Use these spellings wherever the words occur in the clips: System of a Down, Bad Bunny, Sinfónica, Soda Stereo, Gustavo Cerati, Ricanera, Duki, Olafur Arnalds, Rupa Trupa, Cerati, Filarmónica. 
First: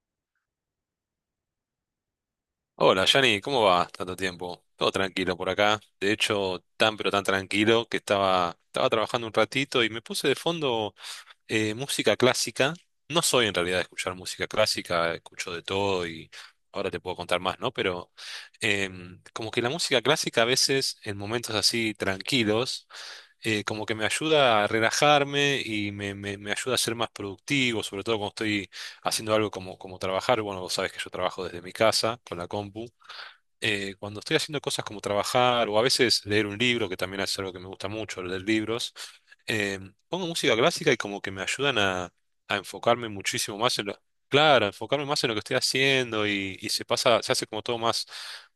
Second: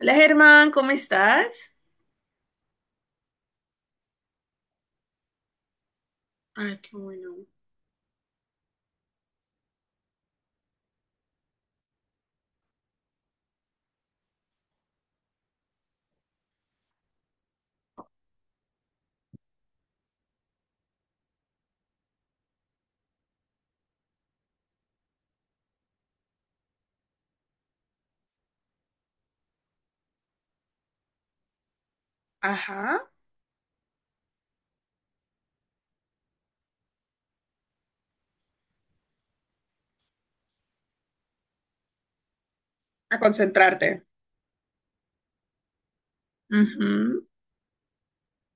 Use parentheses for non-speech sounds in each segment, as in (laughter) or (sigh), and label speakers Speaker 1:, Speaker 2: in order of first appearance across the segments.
Speaker 1: Hola Germán, ¿cómo estás?
Speaker 2: Hola, Yanni, ¿cómo va? Tanto tiempo. Todo tranquilo por acá. De hecho,
Speaker 1: Ay, qué
Speaker 2: tan pero tan
Speaker 1: bueno.
Speaker 2: tranquilo que estaba trabajando un ratito y me puse de fondo música clásica. No soy en realidad de escuchar música clásica, escucho de todo y ahora te puedo contar más, ¿no? Pero como que la música clásica a veces, en momentos así tranquilos, como que me ayuda a relajarme y me ayuda a ser más productivo, sobre todo cuando estoy haciendo algo como trabajar. Bueno, vos sabés que yo trabajo desde mi casa con la compu.
Speaker 1: Ajá,
Speaker 2: Cuando estoy haciendo cosas como trabajar o a veces leer un libro, que también es algo que me gusta mucho, leer libros, eh, pongo música clásica y como que me ayudan a enfocarme
Speaker 1: a
Speaker 2: muchísimo más en lo,
Speaker 1: concentrarte.
Speaker 2: claro, a enfocarme más en lo que estoy haciendo y se pasa,
Speaker 1: Ujú.
Speaker 2: se hace como todo más,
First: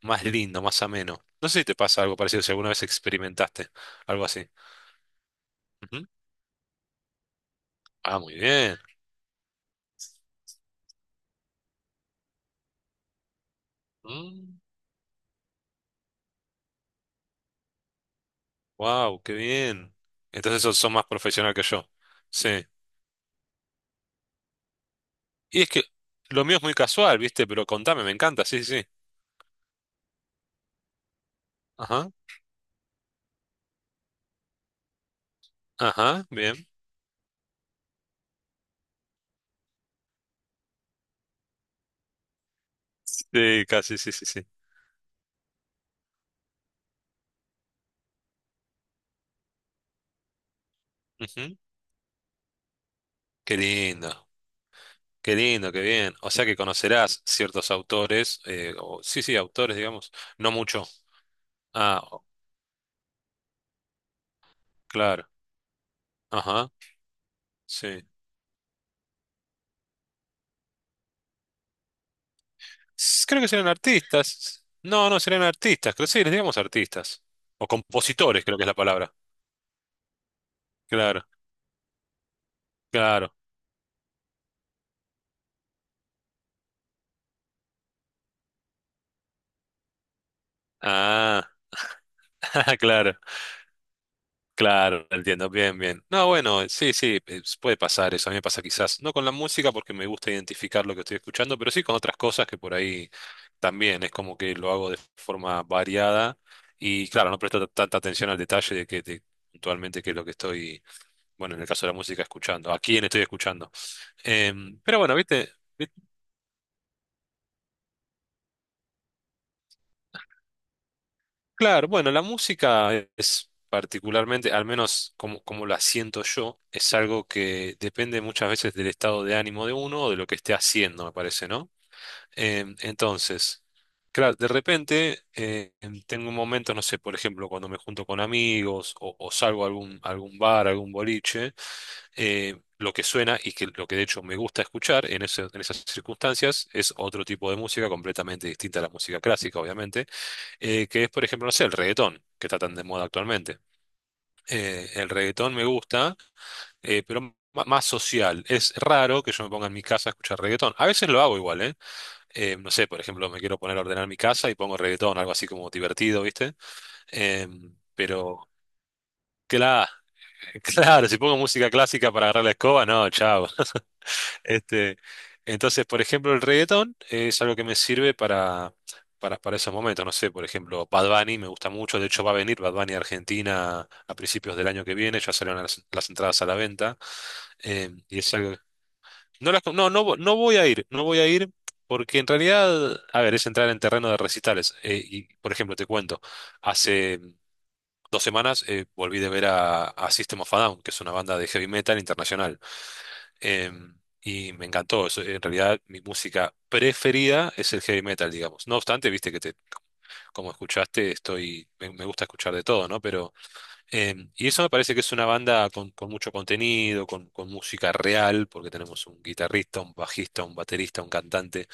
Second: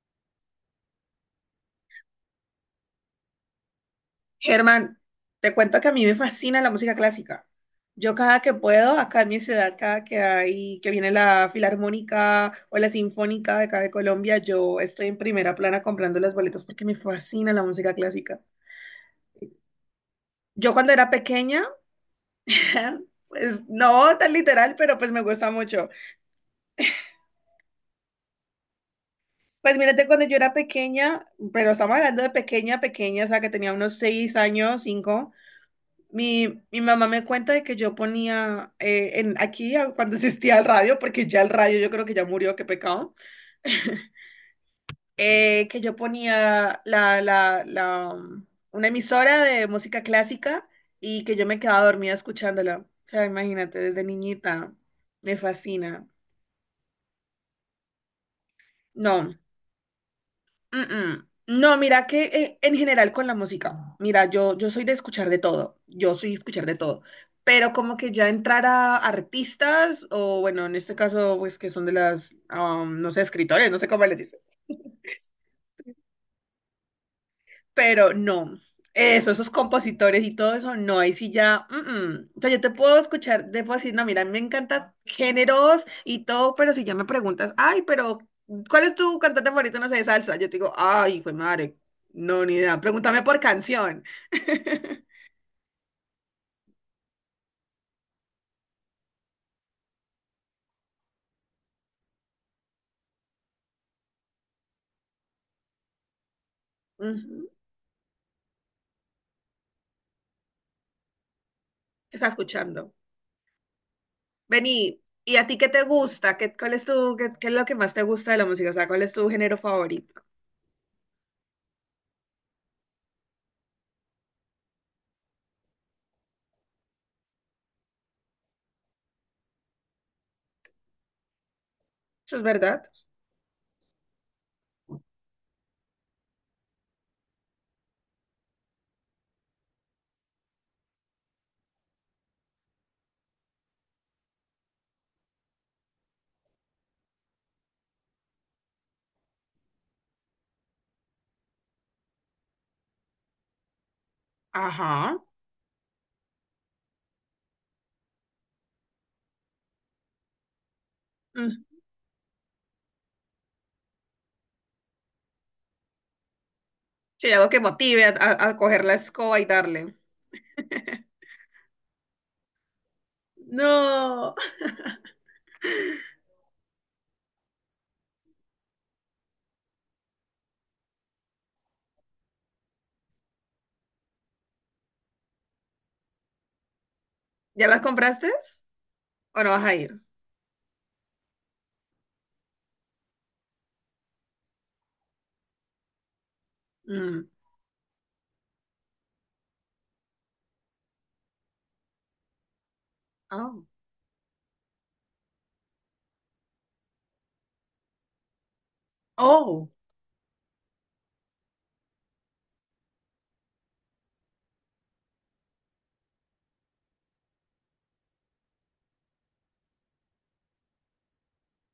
Speaker 2: más lindo, más ameno. No sé si te pasa algo parecido, si alguna vez experimentaste algo así.
Speaker 1: Germán, te cuento que a mí
Speaker 2: Ujú.
Speaker 1: me fascina la música clásica. Yo
Speaker 2: Ah, muy
Speaker 1: cada que
Speaker 2: bien.
Speaker 1: puedo, acá en mi ciudad, cada que hay, que viene la Filarmónica o la Sinfónica de acá de Colombia, yo estoy en primera plana comprando las boletas porque me fascina la música clásica.
Speaker 2: Wow, qué bien. Entonces
Speaker 1: Yo
Speaker 2: sos
Speaker 1: cuando
Speaker 2: más
Speaker 1: era
Speaker 2: profesional que
Speaker 1: pequeña,
Speaker 2: yo. Sí.
Speaker 1: (laughs) pues no tan literal, pero pues me gusta
Speaker 2: Y es que
Speaker 1: mucho.
Speaker 2: lo mío es muy casual, ¿viste? Pero contame, me encanta, sí, sí. Sí.
Speaker 1: Pues mírate, cuando yo era pequeña, pero estamos
Speaker 2: Ajá,
Speaker 1: hablando de pequeña, pequeña, o sea, que tenía unos 6 años, 5,
Speaker 2: ajá,
Speaker 1: mi,
Speaker 2: bien.
Speaker 1: mi mamá me cuenta de que yo ponía cuando (laughs) existía el radio, porque ya el radio yo creo que ya murió, qué pecado,
Speaker 2: Sí, casi,
Speaker 1: (laughs)
Speaker 2: sí, sí, sí.
Speaker 1: que yo ponía una emisora de música clásica y que yo
Speaker 2: Ujú.
Speaker 1: me quedaba dormida escuchándola. O sea,
Speaker 2: Qué
Speaker 1: imagínate, desde
Speaker 2: lindo,
Speaker 1: niñita,
Speaker 2: qué
Speaker 1: me
Speaker 2: lindo, qué
Speaker 1: fascina.
Speaker 2: bien. O sea que conocerás ciertos autores, o, sí,
Speaker 1: No.
Speaker 2: sí, autores, digamos, no
Speaker 1: Mm,
Speaker 2: mucho.
Speaker 1: mm. No,
Speaker 2: Ah,
Speaker 1: mira que en general con la música, mira, yo soy de escuchar
Speaker 2: claro,
Speaker 1: de todo, yo soy de escuchar
Speaker 2: ajá,
Speaker 1: de todo, pero como
Speaker 2: sí.
Speaker 1: que ya entrar a artistas, o bueno, en este caso, pues que son de las, no sé,
Speaker 2: Creo que serán
Speaker 1: escritores, no sé cómo les
Speaker 2: artistas. No, no, serán artistas, creo sí, les digamos artistas. O
Speaker 1: pero
Speaker 2: compositores, creo
Speaker 1: no.
Speaker 2: que es la palabra.
Speaker 1: Eso, esos compositores y todo eso, no, ahí
Speaker 2: Claro,
Speaker 1: sí ya, mm, mm. O sea, yo te puedo
Speaker 2: claro.
Speaker 1: escuchar, te puedo decir, no, mira, a mí me encantan géneros y todo, pero si ya me preguntas, ay, pero, ¿cuál es tu cantante favorito, no sé, de salsa? Yo te digo, ay, hijo de
Speaker 2: Ah,
Speaker 1: madre, no, ni idea,
Speaker 2: (laughs) claro.
Speaker 1: pregúntame por canción. (laughs)
Speaker 2: Claro, entiendo bien, bien. No, bueno, sí, sí, puede pasar eso. A mí me pasa quizás, no con la música porque me gusta identificar lo que estoy escuchando, pero sí con otras cosas que por ahí también es como que lo hago de forma variada y claro, no
Speaker 1: Ujú,
Speaker 2: presto tanta atención al detalle de que puntualmente qué es lo que estoy, bueno, en el caso de la
Speaker 1: ¿qué
Speaker 2: música
Speaker 1: estás
Speaker 2: escuchando, a
Speaker 1: escuchando?
Speaker 2: quién estoy escuchando. Pero
Speaker 1: Vení,
Speaker 2: bueno,
Speaker 1: ¿y a
Speaker 2: viste.
Speaker 1: ti qué te gusta? ¿Qué, cuál es tu, qué, qué es lo que más te gusta de la música? O sea, ¿cuál es tu género favorito?
Speaker 2: Claro, bueno, la música es particularmente, al menos como, como la siento yo, es algo que depende muchas veces del estado de ánimo de uno o de lo que esté haciendo, me parece, ¿no?
Speaker 1: Eso es verdad.
Speaker 2: Entonces, claro, de repente tengo momentos, no sé, por ejemplo, cuando me junto con amigos o salgo a algún bar, a algún boliche, lo que suena y que lo que de hecho me gusta escuchar en esas circunstancias es otro tipo de música completamente distinta a la música clásica, obviamente que es, por ejemplo, no sé, el reggaetón, que está tan de moda actualmente. El
Speaker 1: Ajá.
Speaker 2: reggaetón me gusta, pero más social. Es raro que yo me ponga en mi casa a escuchar reggaetón. A veces lo hago igual, ¿eh? No sé, por ejemplo, me quiero poner a ordenar mi casa y pongo reggaetón, algo así como divertido, ¿viste?
Speaker 1: Sí, algo que motive
Speaker 2: Pero,
Speaker 1: a coger la escoba y
Speaker 2: claro,
Speaker 1: darle.
Speaker 2: (laughs) claro, si pongo música clásica para agarrar la escoba, no, chao.
Speaker 1: No. (laughs)
Speaker 2: Este, entonces, por ejemplo, el reggaetón es algo que me sirve para esos momentos. No sé, por ejemplo, Bad Bunny me gusta mucho. De hecho, va a venir Bad Bunny a Argentina a principios del año que viene. Ya salieron las entradas a la venta.
Speaker 1: ¿Ya las
Speaker 2: Eh, y
Speaker 1: compraste?
Speaker 2: es algo-
Speaker 1: ¿O no
Speaker 2: No,
Speaker 1: vas a
Speaker 2: no,
Speaker 1: ir?
Speaker 2: no, no voy a ir, no voy a ir porque en realidad, a ver, es entrar en terreno de recitales. Y, por ejemplo, te cuento, hace
Speaker 1: Mm.
Speaker 2: 2 semanas volví de ver a, System of a Down, que es una banda de heavy metal internacional.
Speaker 1: Oh.
Speaker 2: Em, y me encantó. Eso, en realidad, mi música preferida es el heavy metal, digamos. No obstante, viste que te,
Speaker 1: Oh.
Speaker 2: como escuchaste, estoy, me gusta escuchar de todo, ¿no? Pero, y eso me parece que es una banda con, mucho contenido, con música real, porque tenemos un guitarrista, un bajista, un baterista, un cantante,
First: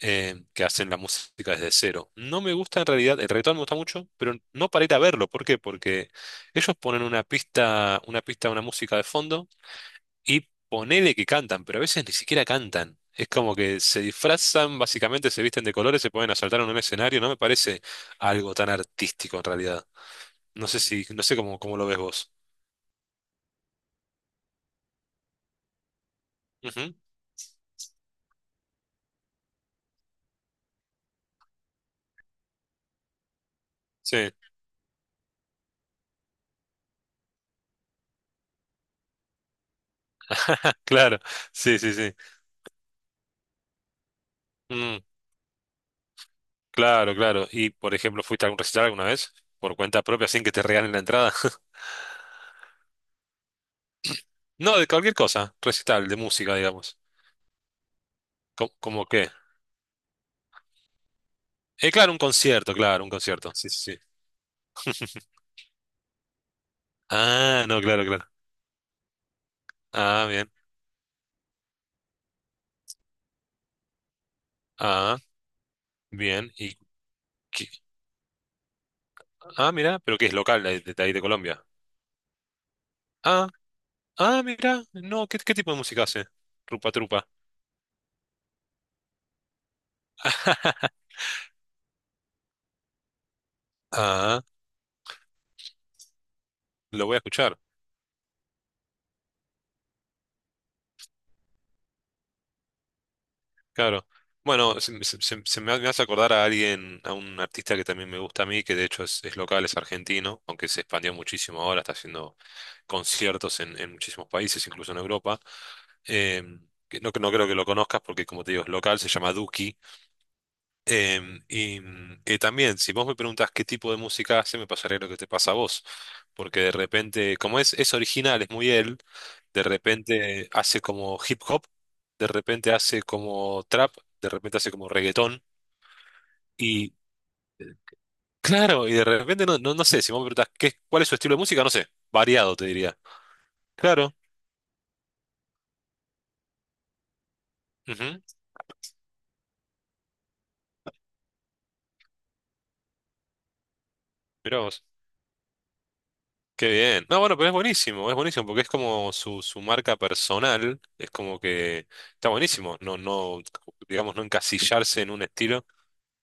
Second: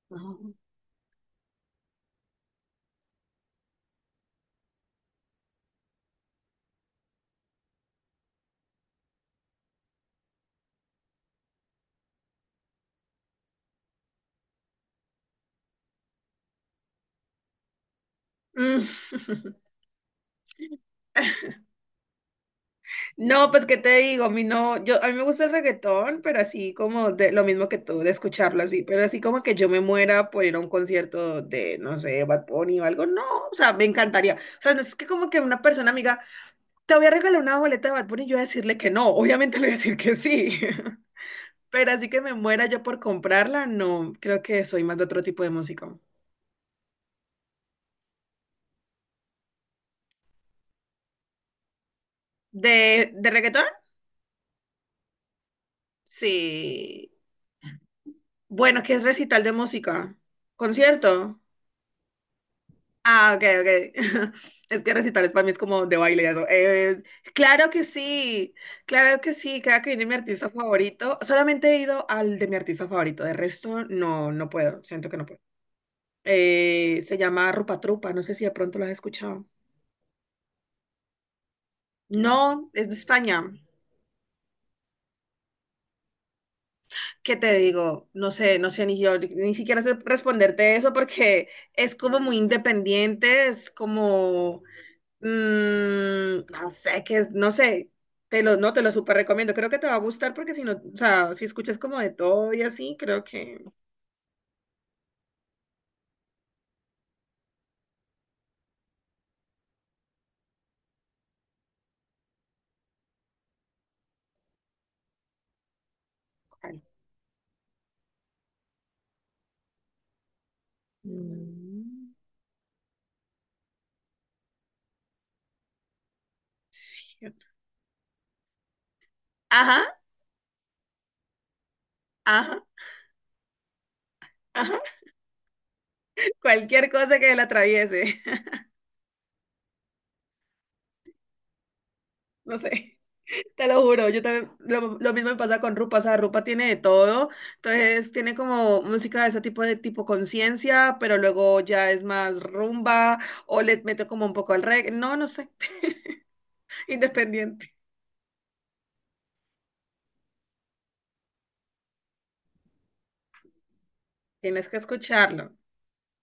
Speaker 1: Oh.
Speaker 2: que hacen la música desde cero. No me gusta en realidad, el reggaetón me gusta mucho, pero no para ir a verlo. ¿Por qué? Porque ellos ponen una pista, una música de fondo y ponele que cantan, pero a veces ni siquiera cantan. Es como que se disfrazan, básicamente se visten de colores, se pueden asaltar en un escenario. No me parece algo tan artístico en
Speaker 1: Mm. (laughs)
Speaker 2: realidad. No sé cómo lo ves vos.
Speaker 1: No, pues qué te digo, a mí no, yo a mí me gusta el reggaetón, pero así
Speaker 2: Ujú.
Speaker 1: como de lo mismo que tú, de escucharlo así, pero así como que yo me muera por ir a un concierto de, no sé, Bad Bunny o algo, no, o sea, me
Speaker 2: Sí,
Speaker 1: encantaría. O sea, no es que como que una persona amiga, te voy a regalar una boleta de Bad Bunny, y yo voy a decirle que no, obviamente le voy a decir que sí.
Speaker 2: (laughs)
Speaker 1: (laughs)
Speaker 2: claro, sí,
Speaker 1: Pero
Speaker 2: sí,
Speaker 1: así
Speaker 2: sí.
Speaker 1: que me muera yo por comprarla, no, creo que soy más
Speaker 2: Mm,
Speaker 1: de otro tipo de música.
Speaker 2: claro, claro. Y por ejemplo, ¿fuiste a algún recital alguna vez? Por cuenta propia, sin que te regalen la entrada. (laughs)
Speaker 1: ¿De reggaetón?
Speaker 2: No, de cualquier cosa, recital, de música, digamos.
Speaker 1: Sí.
Speaker 2: ¿Cómo,
Speaker 1: Bueno, ¿qué es
Speaker 2: cómo qué?
Speaker 1: recital de música? ¿Concierto?
Speaker 2: Claro, un concierto, claro, un
Speaker 1: Ah, ok,
Speaker 2: concierto. Sí,
Speaker 1: ok.
Speaker 2: sí,
Speaker 1: (laughs) Es que
Speaker 2: sí.
Speaker 1: recitales para mí es como de baile y eso.
Speaker 2: (laughs) Ah,
Speaker 1: Claro
Speaker 2: no,
Speaker 1: que
Speaker 2: claro, claro.
Speaker 1: sí, claro que sí, claro que viene mi
Speaker 2: Ah,
Speaker 1: artista
Speaker 2: bien.
Speaker 1: favorito. Solamente he ido al de mi artista favorito, de resto no, no puedo, siento que
Speaker 2: ah
Speaker 1: no puedo.
Speaker 2: Bien,
Speaker 1: Se llama
Speaker 2: qué-
Speaker 1: Rupa Trupa, no sé si de pronto lo has escuchado.
Speaker 2: mira, pero que es local de, ahí de Colombia.
Speaker 1: No, es de
Speaker 2: Ah,
Speaker 1: España.
Speaker 2: ah, mira, no, ¿qué tipo de música hace? Rupa Trupa.
Speaker 1: ¿Qué te digo? No sé, no sé, ni yo ni siquiera sé responderte eso
Speaker 2: (laughs)
Speaker 1: porque es como muy independiente, es
Speaker 2: Ah,
Speaker 1: como, mm, no sé,
Speaker 2: lo voy
Speaker 1: que
Speaker 2: a
Speaker 1: es, no
Speaker 2: escuchar,
Speaker 1: sé, te lo, no, te lo súper recomiendo, creo que te va a gustar porque si no, o sea, si escuchas como de todo y así, creo que...
Speaker 2: claro. Bueno, me hace acordar a alguien, a un artista que también me gusta a mí, que de hecho es local, es argentino, aunque se expandió muchísimo ahora, está haciendo conciertos en muchísimos países, incluso en Europa. Eh,
Speaker 1: ay,
Speaker 2: que no, no creo que lo conozcas porque, como te digo, es local, se llama Duki. Em, y,
Speaker 1: mm.
Speaker 2: mm, y también, si vos me preguntás qué tipo de música hace, me pasaría lo que te pasa a vos, porque de
Speaker 1: Sí.
Speaker 2: repente, como es original, es muy él, de
Speaker 1: Ajá,
Speaker 2: repente hace como hip hop, de
Speaker 1: ajá,
Speaker 2: repente hace como trap, de repente hace
Speaker 1: ajá,
Speaker 2: como reggaetón,
Speaker 1: (laughs) cualquier
Speaker 2: y
Speaker 1: cosa que la atraviese, (laughs)
Speaker 2: claro, y de repente no, no, no sé, si vos me preguntás cuál es su estilo de música, no sé, variado
Speaker 1: no
Speaker 2: te
Speaker 1: sé.
Speaker 2: diría.
Speaker 1: Te lo juro,
Speaker 2: Claro,
Speaker 1: yo también, lo mismo me pasa con Rupa, o sea, Rupa tiene de todo, entonces
Speaker 2: ujú,
Speaker 1: tiene como música de ese tipo de tipo conciencia, pero luego ya es más rumba o le mete como un poco
Speaker 2: mirá
Speaker 1: al
Speaker 2: vos.
Speaker 1: reggae, no, no sé,
Speaker 2: Qué
Speaker 1: (laughs)
Speaker 2: bien. No, bueno, pero
Speaker 1: independiente.
Speaker 2: es buenísimo, porque es como su marca personal, es como que está buenísimo, no, no, digamos, no
Speaker 1: Tienes que
Speaker 2: encasillarse en un
Speaker 1: escucharlo,
Speaker 2: estilo.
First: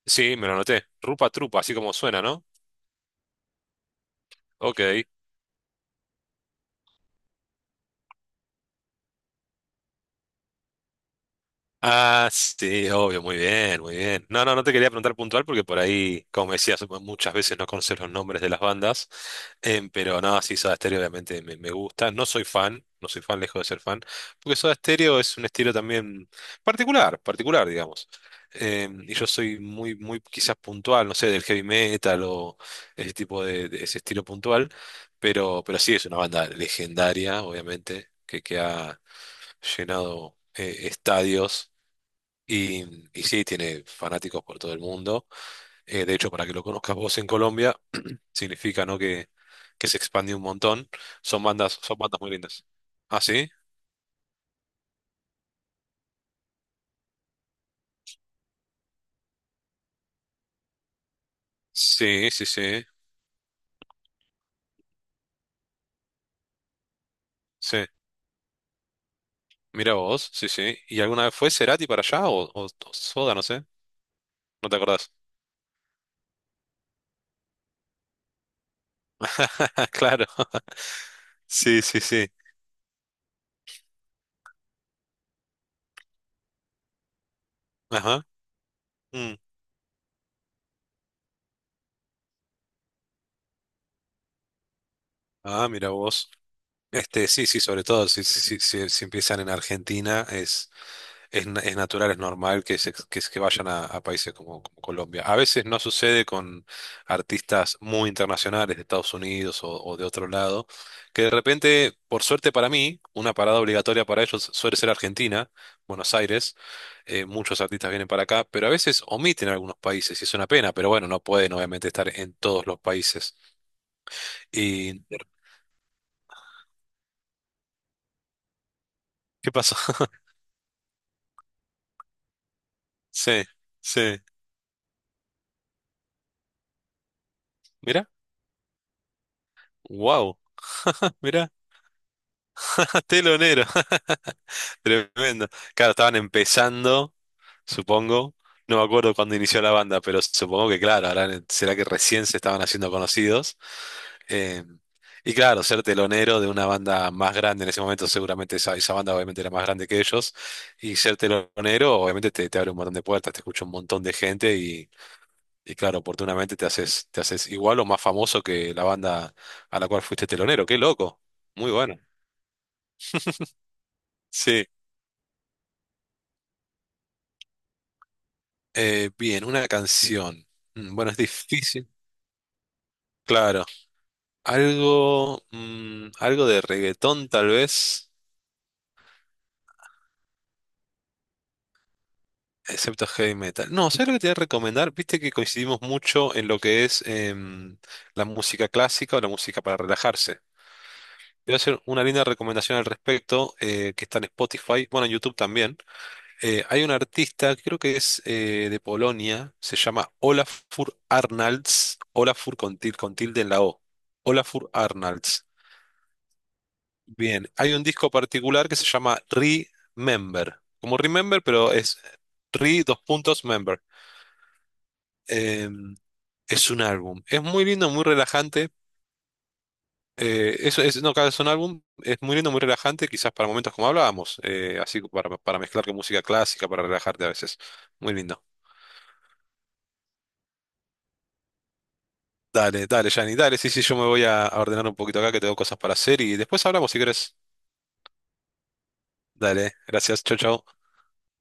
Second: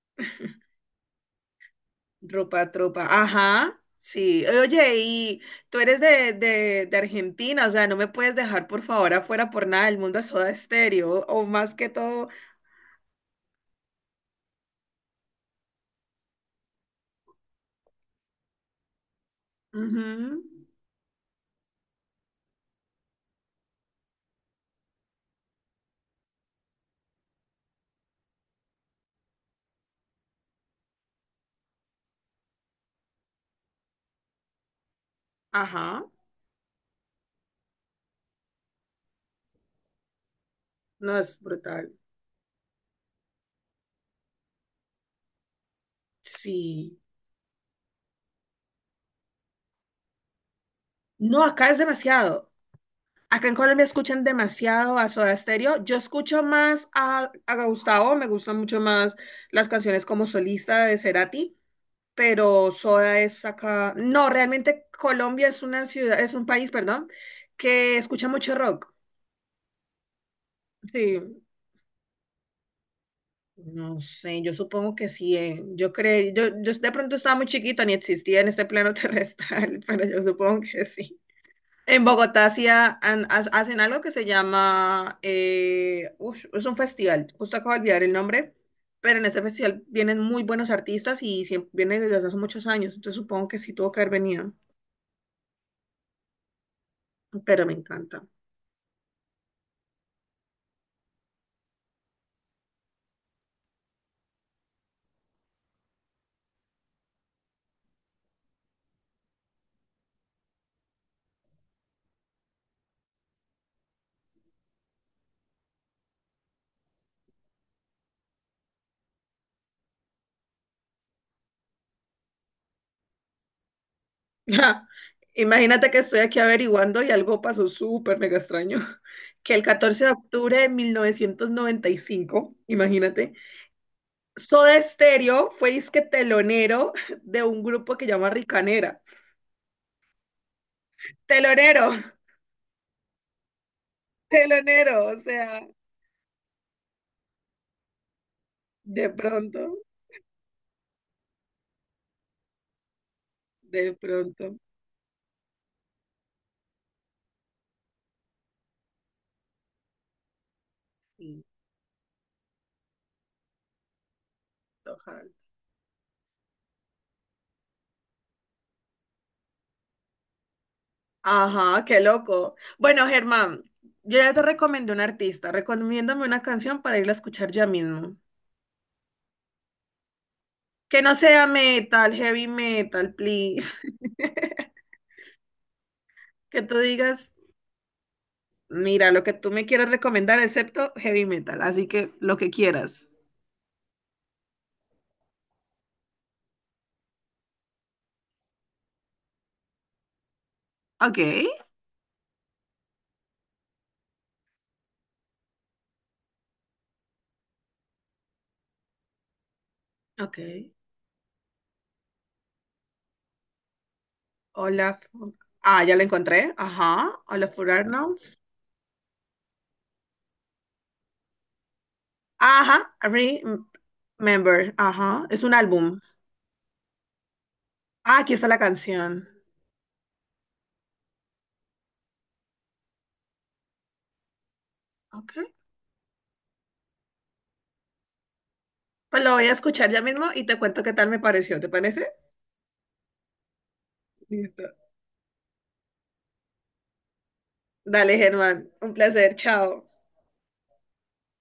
Speaker 2: Sí, me lo anoté. Rupa Trupa, así como suena, ¿no?
Speaker 1: Rupa, Trupa, ajá, sí,
Speaker 2: Ok.
Speaker 1: oye, y tú eres de, de Argentina, o sea, no me puedes dejar por favor afuera por nada del mundo a Soda Estéreo o más que todo,
Speaker 2: Ah, sí, obvio, muy bien, muy bien. No, no, no te quería preguntar puntual porque por ahí, como decías, muchas veces no conoces los nombres de las bandas, pero
Speaker 1: ujú,
Speaker 2: no, sí, Soda Stereo obviamente me gusta. No soy fan, no soy fan, lejos de ser fan, porque Soda Stereo es un estilo también particular, particular, digamos. Y yo soy muy, muy quizás puntual, no sé, del heavy metal o ese tipo de ese estilo puntual, pero sí
Speaker 1: ajá,
Speaker 2: es una banda legendaria, obviamente, que ha llenado
Speaker 1: no, es
Speaker 2: estadios
Speaker 1: brutal,
Speaker 2: y, y sí, tiene fanáticos por todo el mundo. De hecho, para que lo conozcas
Speaker 1: sí.
Speaker 2: vos en Colombia, significa, ¿no? que se expande un montón.
Speaker 1: No, acá es
Speaker 2: Son bandas muy
Speaker 1: demasiado.
Speaker 2: lindas. ¿Ah,
Speaker 1: Acá
Speaker 2: sí?
Speaker 1: en Colombia escuchan demasiado a Soda Stereo. Yo escucho más a Gustavo, me gustan mucho más las canciones como solista de Cerati,
Speaker 2: Sí, sí,
Speaker 1: pero
Speaker 2: sí,
Speaker 1: Soda es acá. No, realmente Colombia es una ciudad, es un país, perdón,
Speaker 2: sí.
Speaker 1: que escucha mucho rock.
Speaker 2: Mira vos, sí, sí. ¿Y
Speaker 1: Sí,
Speaker 2: alguna vez fue Cerati para allá o Soda, no sé?
Speaker 1: no sé, yo
Speaker 2: ¿No te
Speaker 1: supongo que
Speaker 2: acordás?
Speaker 1: sí. Eh. Yo creo, yo de pronto estaba muy chiquita, ni existía en este plano terrestre, (laughs)
Speaker 2: (laughs)
Speaker 1: pero yo
Speaker 2: Claro.
Speaker 1: supongo que sí.
Speaker 2: Sí, sí,
Speaker 1: En
Speaker 2: sí.
Speaker 1: Bogotá hacía hacen algo que se llama, ush, es un festival, justo acabo de olvidar el
Speaker 2: Ajá.
Speaker 1: nombre, pero en
Speaker 2: Mm.
Speaker 1: este festival vienen muy buenos artistas y vienen desde hace muchos años, entonces supongo que sí tuvo que haber venido,
Speaker 2: Ah, mira vos. Sí, sí,
Speaker 1: pero me
Speaker 2: sobre todo,
Speaker 1: encanta.
Speaker 2: si, si, si, si empiezan en Argentina, es natural, es normal que vayan a países como Colombia. A veces no sucede con artistas muy internacionales de Estados Unidos o de otro lado, que de repente, por suerte para mí, una parada obligatoria para ellos suele ser Argentina, Buenos Aires. Muchos artistas vienen para acá, pero a veces omiten algunos países y es una pena, pero bueno, no pueden obviamente estar en todos los países.
Speaker 1: (laughs)
Speaker 2: ¿Y
Speaker 1: Imagínate que estoy aquí averiguando y algo pasó súper mega extraño, (laughs)
Speaker 2: qué
Speaker 1: que el
Speaker 2: pasó?
Speaker 1: 14 de
Speaker 2: (laughs)
Speaker 1: octubre de 1995, imagínate,
Speaker 2: Sí, sí.
Speaker 1: Soda Stereo fue disque telonero (laughs) de un grupo que
Speaker 2: Mira,
Speaker 1: llama Ricanera.
Speaker 2: wow, mira,
Speaker 1: Telonero.
Speaker 2: (laughs) telonero. (laughs)
Speaker 1: Telonero, o
Speaker 2: Tremendo.
Speaker 1: sea,
Speaker 2: Claro, estaban empezando, supongo. No me
Speaker 1: de
Speaker 2: acuerdo cuándo inició
Speaker 1: pronto,
Speaker 2: la banda, pero supongo que, claro, ahora será que recién se estaban haciendo conocidos.
Speaker 1: de pronto.
Speaker 2: Eh, y claro, ser telonero de una banda más grande en ese momento, seguramente esa banda obviamente era más grande que ellos. Y ser
Speaker 1: Sí,
Speaker 2: telonero, obviamente, te abre un montón de puertas, te escucha un montón de gente y,
Speaker 1: ojalá.
Speaker 2: y claro, oportunamente te haces igual o más famoso que la banda a la cual fuiste telonero. Qué loco. Muy
Speaker 1: Ajá,
Speaker 2: bueno.
Speaker 1: qué loco. Bueno, Germán, yo ya te
Speaker 2: Sí.
Speaker 1: recomendé un artista, recomiéndame una canción para irla a escuchar ya mismo.
Speaker 2: Bien, una canción.
Speaker 1: Que
Speaker 2: Bueno,
Speaker 1: no
Speaker 2: es
Speaker 1: sea
Speaker 2: difícil.
Speaker 1: metal, heavy metal,
Speaker 2: Claro.
Speaker 1: please. (laughs)
Speaker 2: Algo
Speaker 1: Que
Speaker 2: de
Speaker 1: tú
Speaker 2: reggaetón
Speaker 1: digas,
Speaker 2: tal vez,
Speaker 1: mira, lo que tú me quieras recomendar, excepto heavy metal, así que lo que
Speaker 2: excepto
Speaker 1: quieras.
Speaker 2: heavy metal. No, ¿sabes lo que te voy a recomendar? Viste que coincidimos mucho en lo que es la música clásica o la música para relajarse.
Speaker 1: Ok,
Speaker 2: Te voy a hacer una linda recomendación al respecto que está en Spotify, bueno, en YouTube también. Hay un artista, creo que es de Polonia, se llama
Speaker 1: ok.
Speaker 2: Olafur Arnalds, Olafur con con tilde en la O. Olafur
Speaker 1: Hola.
Speaker 2: Arnalds.
Speaker 1: Ah, ya la encontré. Ajá.
Speaker 2: Bien,
Speaker 1: Hola,
Speaker 2: hay un disco
Speaker 1: Arnolds.
Speaker 2: particular que se llama Remember, como Remember, pero es
Speaker 1: Ajá,
Speaker 2: Re:Member.
Speaker 1: Remember, ajá, es un
Speaker 2: Eh,
Speaker 1: álbum.
Speaker 2: es un álbum, es muy lindo, muy
Speaker 1: Ah, aquí está la
Speaker 2: relajante.
Speaker 1: canción.
Speaker 2: No, claro, es un álbum, es muy lindo, muy relajante, quizás para momentos como hablábamos, así
Speaker 1: Ok,
Speaker 2: para mezclar con música clásica, para relajarte a veces. Muy lindo.
Speaker 1: pues lo voy a escuchar ya mismo y te cuento qué tal me pareció, ¿te parece?
Speaker 2: Dale, dale, Jani, dale, sí, sí, yo me voy a
Speaker 1: Listo.
Speaker 2: ordenar un poquito acá que tengo cosas para hacer y después hablamos si querés.
Speaker 1: Dale, Germán, un placer,
Speaker 2: Dale,
Speaker 1: chao.
Speaker 2: gracias, chau, chau.